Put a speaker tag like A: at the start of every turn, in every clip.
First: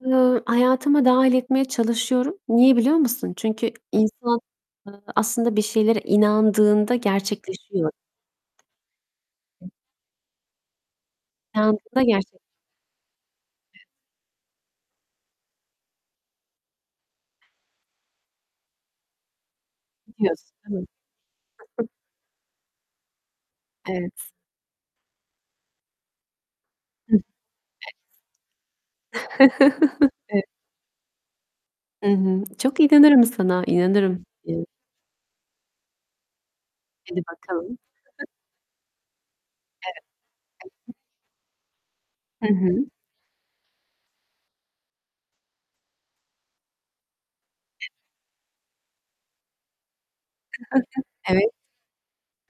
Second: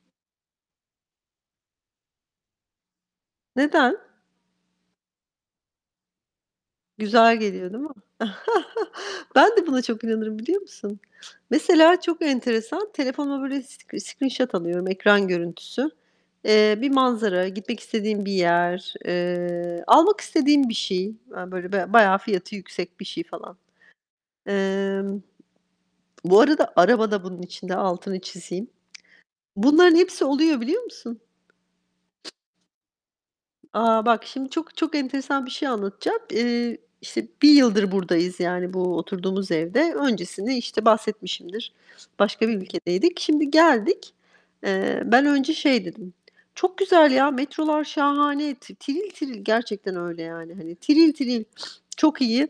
A: Iıı, hayatıma dâhil etmeye çalışıyorum. Niye biliyor musun? Çünkü
B: Neden?
A: insan ııı aslında bir şeylere inandığında
B: Güzel geliyor değil
A: gerçekleşiyor.
B: mi? Ben de buna çok inanırım biliyor musun? Mesela
A: İnandığında
B: çok
A: gerçek
B: enteresan, telefonuma böyle sc screenshot alıyorum, ekran görüntüsü. Eee, bir manzara, gitmek istediğim bir yer, eee,
A: [unintelligible]
B: almak
A: Hı
B: istediğim bir şey, hani, böyle
A: hı.
B: ba bayağı fiyatı yüksek bir şey, falan.
A: Evet.
B: Emm, bu arada araba
A: Hı,
B: da bunun içinde,
A: e
B: altını çizeyim. Bunların hepsi
A: Evet.
B: oluyor biliyor musun?
A: Hı hı, çok inanırım sana,
B: A, bak
A: inanırım.
B: şimdi
A: [unintelligible]
B: çok çok enteresan bir şey anlatacağım. Iıı,
A: Hadi
B: işte 1
A: bakalım.
B: yıldır buradayız, yani, bu oturduğumuz evde.
A: Evet.
B: Öncesini, işte,
A: [unintelligible]
B: bahsetmişimdir,
A: Hı
B: başka bir
A: hı.
B: ülkedeydik. Şimdi geldik. Eee, ben önce şey dedim, çok güzel ya, metrolar şahane, ti tiril tiril, gerçekten öyle yani, hani, tiril tiril,
A: Evet.
B: çok iyi,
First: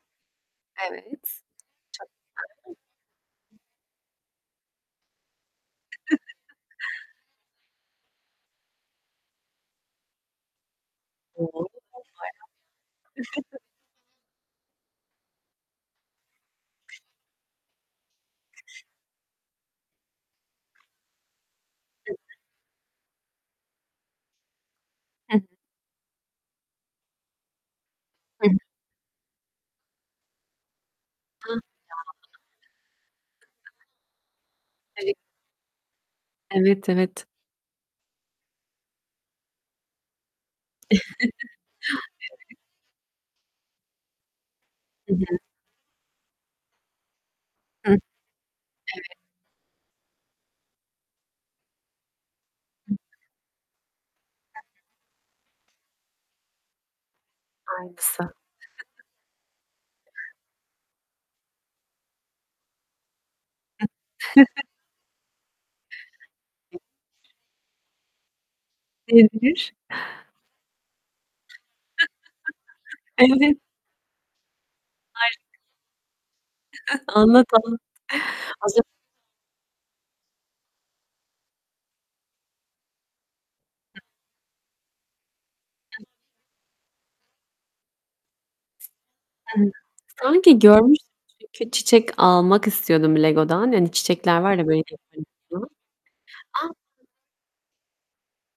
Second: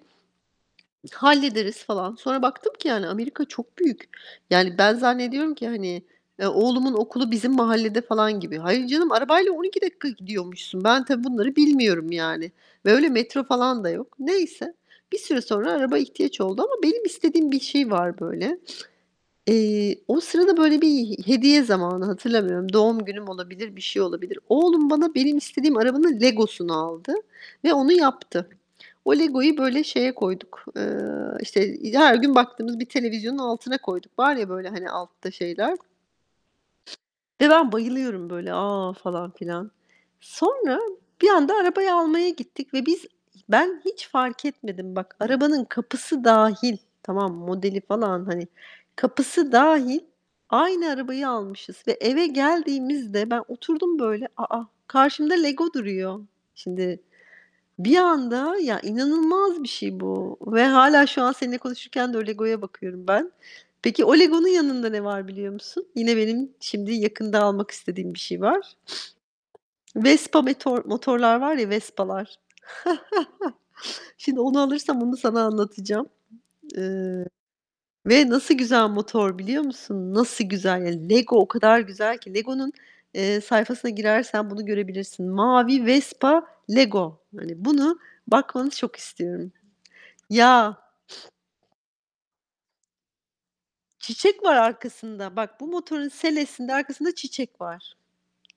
A: Evet.
B: hallederiz
A: Çok
B: falan. Sonra baktım ki yani, Amerika
A: güzel.
B: çok büyük. Yani, ben zannediyorum ki hani, e, oğlumun okulu bizim mahallede falan gibi. Hayır, canım arabayla 12 dakika gidiyormuşsun. Ben tabii
A: Doğrudur,
B: bunları
A: hayat.
B: bilmiyorum, yani, ve öyle metro falan da yok. Neyse, bir süre sonra araba ihtiyaç oldu ama benim istediğim bir şey var böyle. Eee, o sırada böyle bir he hediye zamanı
A: Evet.
B: hatırlamıyorum. Doğum günüm olabilir, bir şey olabilir. Oğlum bana
A: Hı
B: benim
A: hı.
B: istediğim arabanın Lego'sunu aldı ve onu yaptı.
A: Hı hı.
B: O Lego'yu böyle şeye koyduk, eee, işte, he her gün baktığımız bir televizyonun altına
A: [unintelligible]
B: koyduk. Var ya böyle, hani,
A: [unintelligible]
B: altta şeyler
A: Evet, evet.
B: ve ben bayılıyorum böyle a, falan filan. Sonra bir anda arabayı almaya
A: Evet.
B: gittik ve biz ben hiç fark etmedim.
A: Hı
B: Bak
A: hı.
B: arabanın kapısı dâhil, tamam modeli
A: Hı.
B: falan, hani,
A: Evet.
B: kapısı dâhil aynı arabayı almışız ve eve
A: [unintelligible]
B: geldiğimizde ben oturdum böyle, a, a,
A: [unintelligible]
B: karşımda Lego duruyor. Şimdi bir
A: Aynısı.
B: anda, ya, inanılmaz bir şey bu ve hâlâ şu an seninle konuşurken de o Lego'ya bakıyorum ben.
A: Hıh.
B: Peki o Lego'nun yanında ne var biliyor musun? Yine benim şimdi yakında almak istediğim bir şey var.
A: Olabilir.
B: Vespa metor motorlar var ya Vespa'lar.
A: Evet.
B: Şimdi onu alırsam onu sana
A: Harika!
B: anlatacağım, eee,
A: Anlat anlat.
B: ve nasıl
A: Az ön
B: güzel motor biliyor musun? Nasıl güzel. Lego o kadar güzel ki. Lego'nun, eee, sayfasına girersen bunu görebilirsin. Mavi,
A: [unintelligible]
B: Vespa, Lego. Hani, bunu bakmanı çok istiyorum.
A: [unintelligible] Sanki
B: Ya!
A: görmüştüm çünkü çiçek almak istiyordum Lego'dan. Hani, çiçekler
B: Çiçek
A: var
B: var
A: ya böyle.
B: arkasında. Bak bu
A: [unintelligible]
B: motorun
A: A
B: selesinde arkasında çiçek var.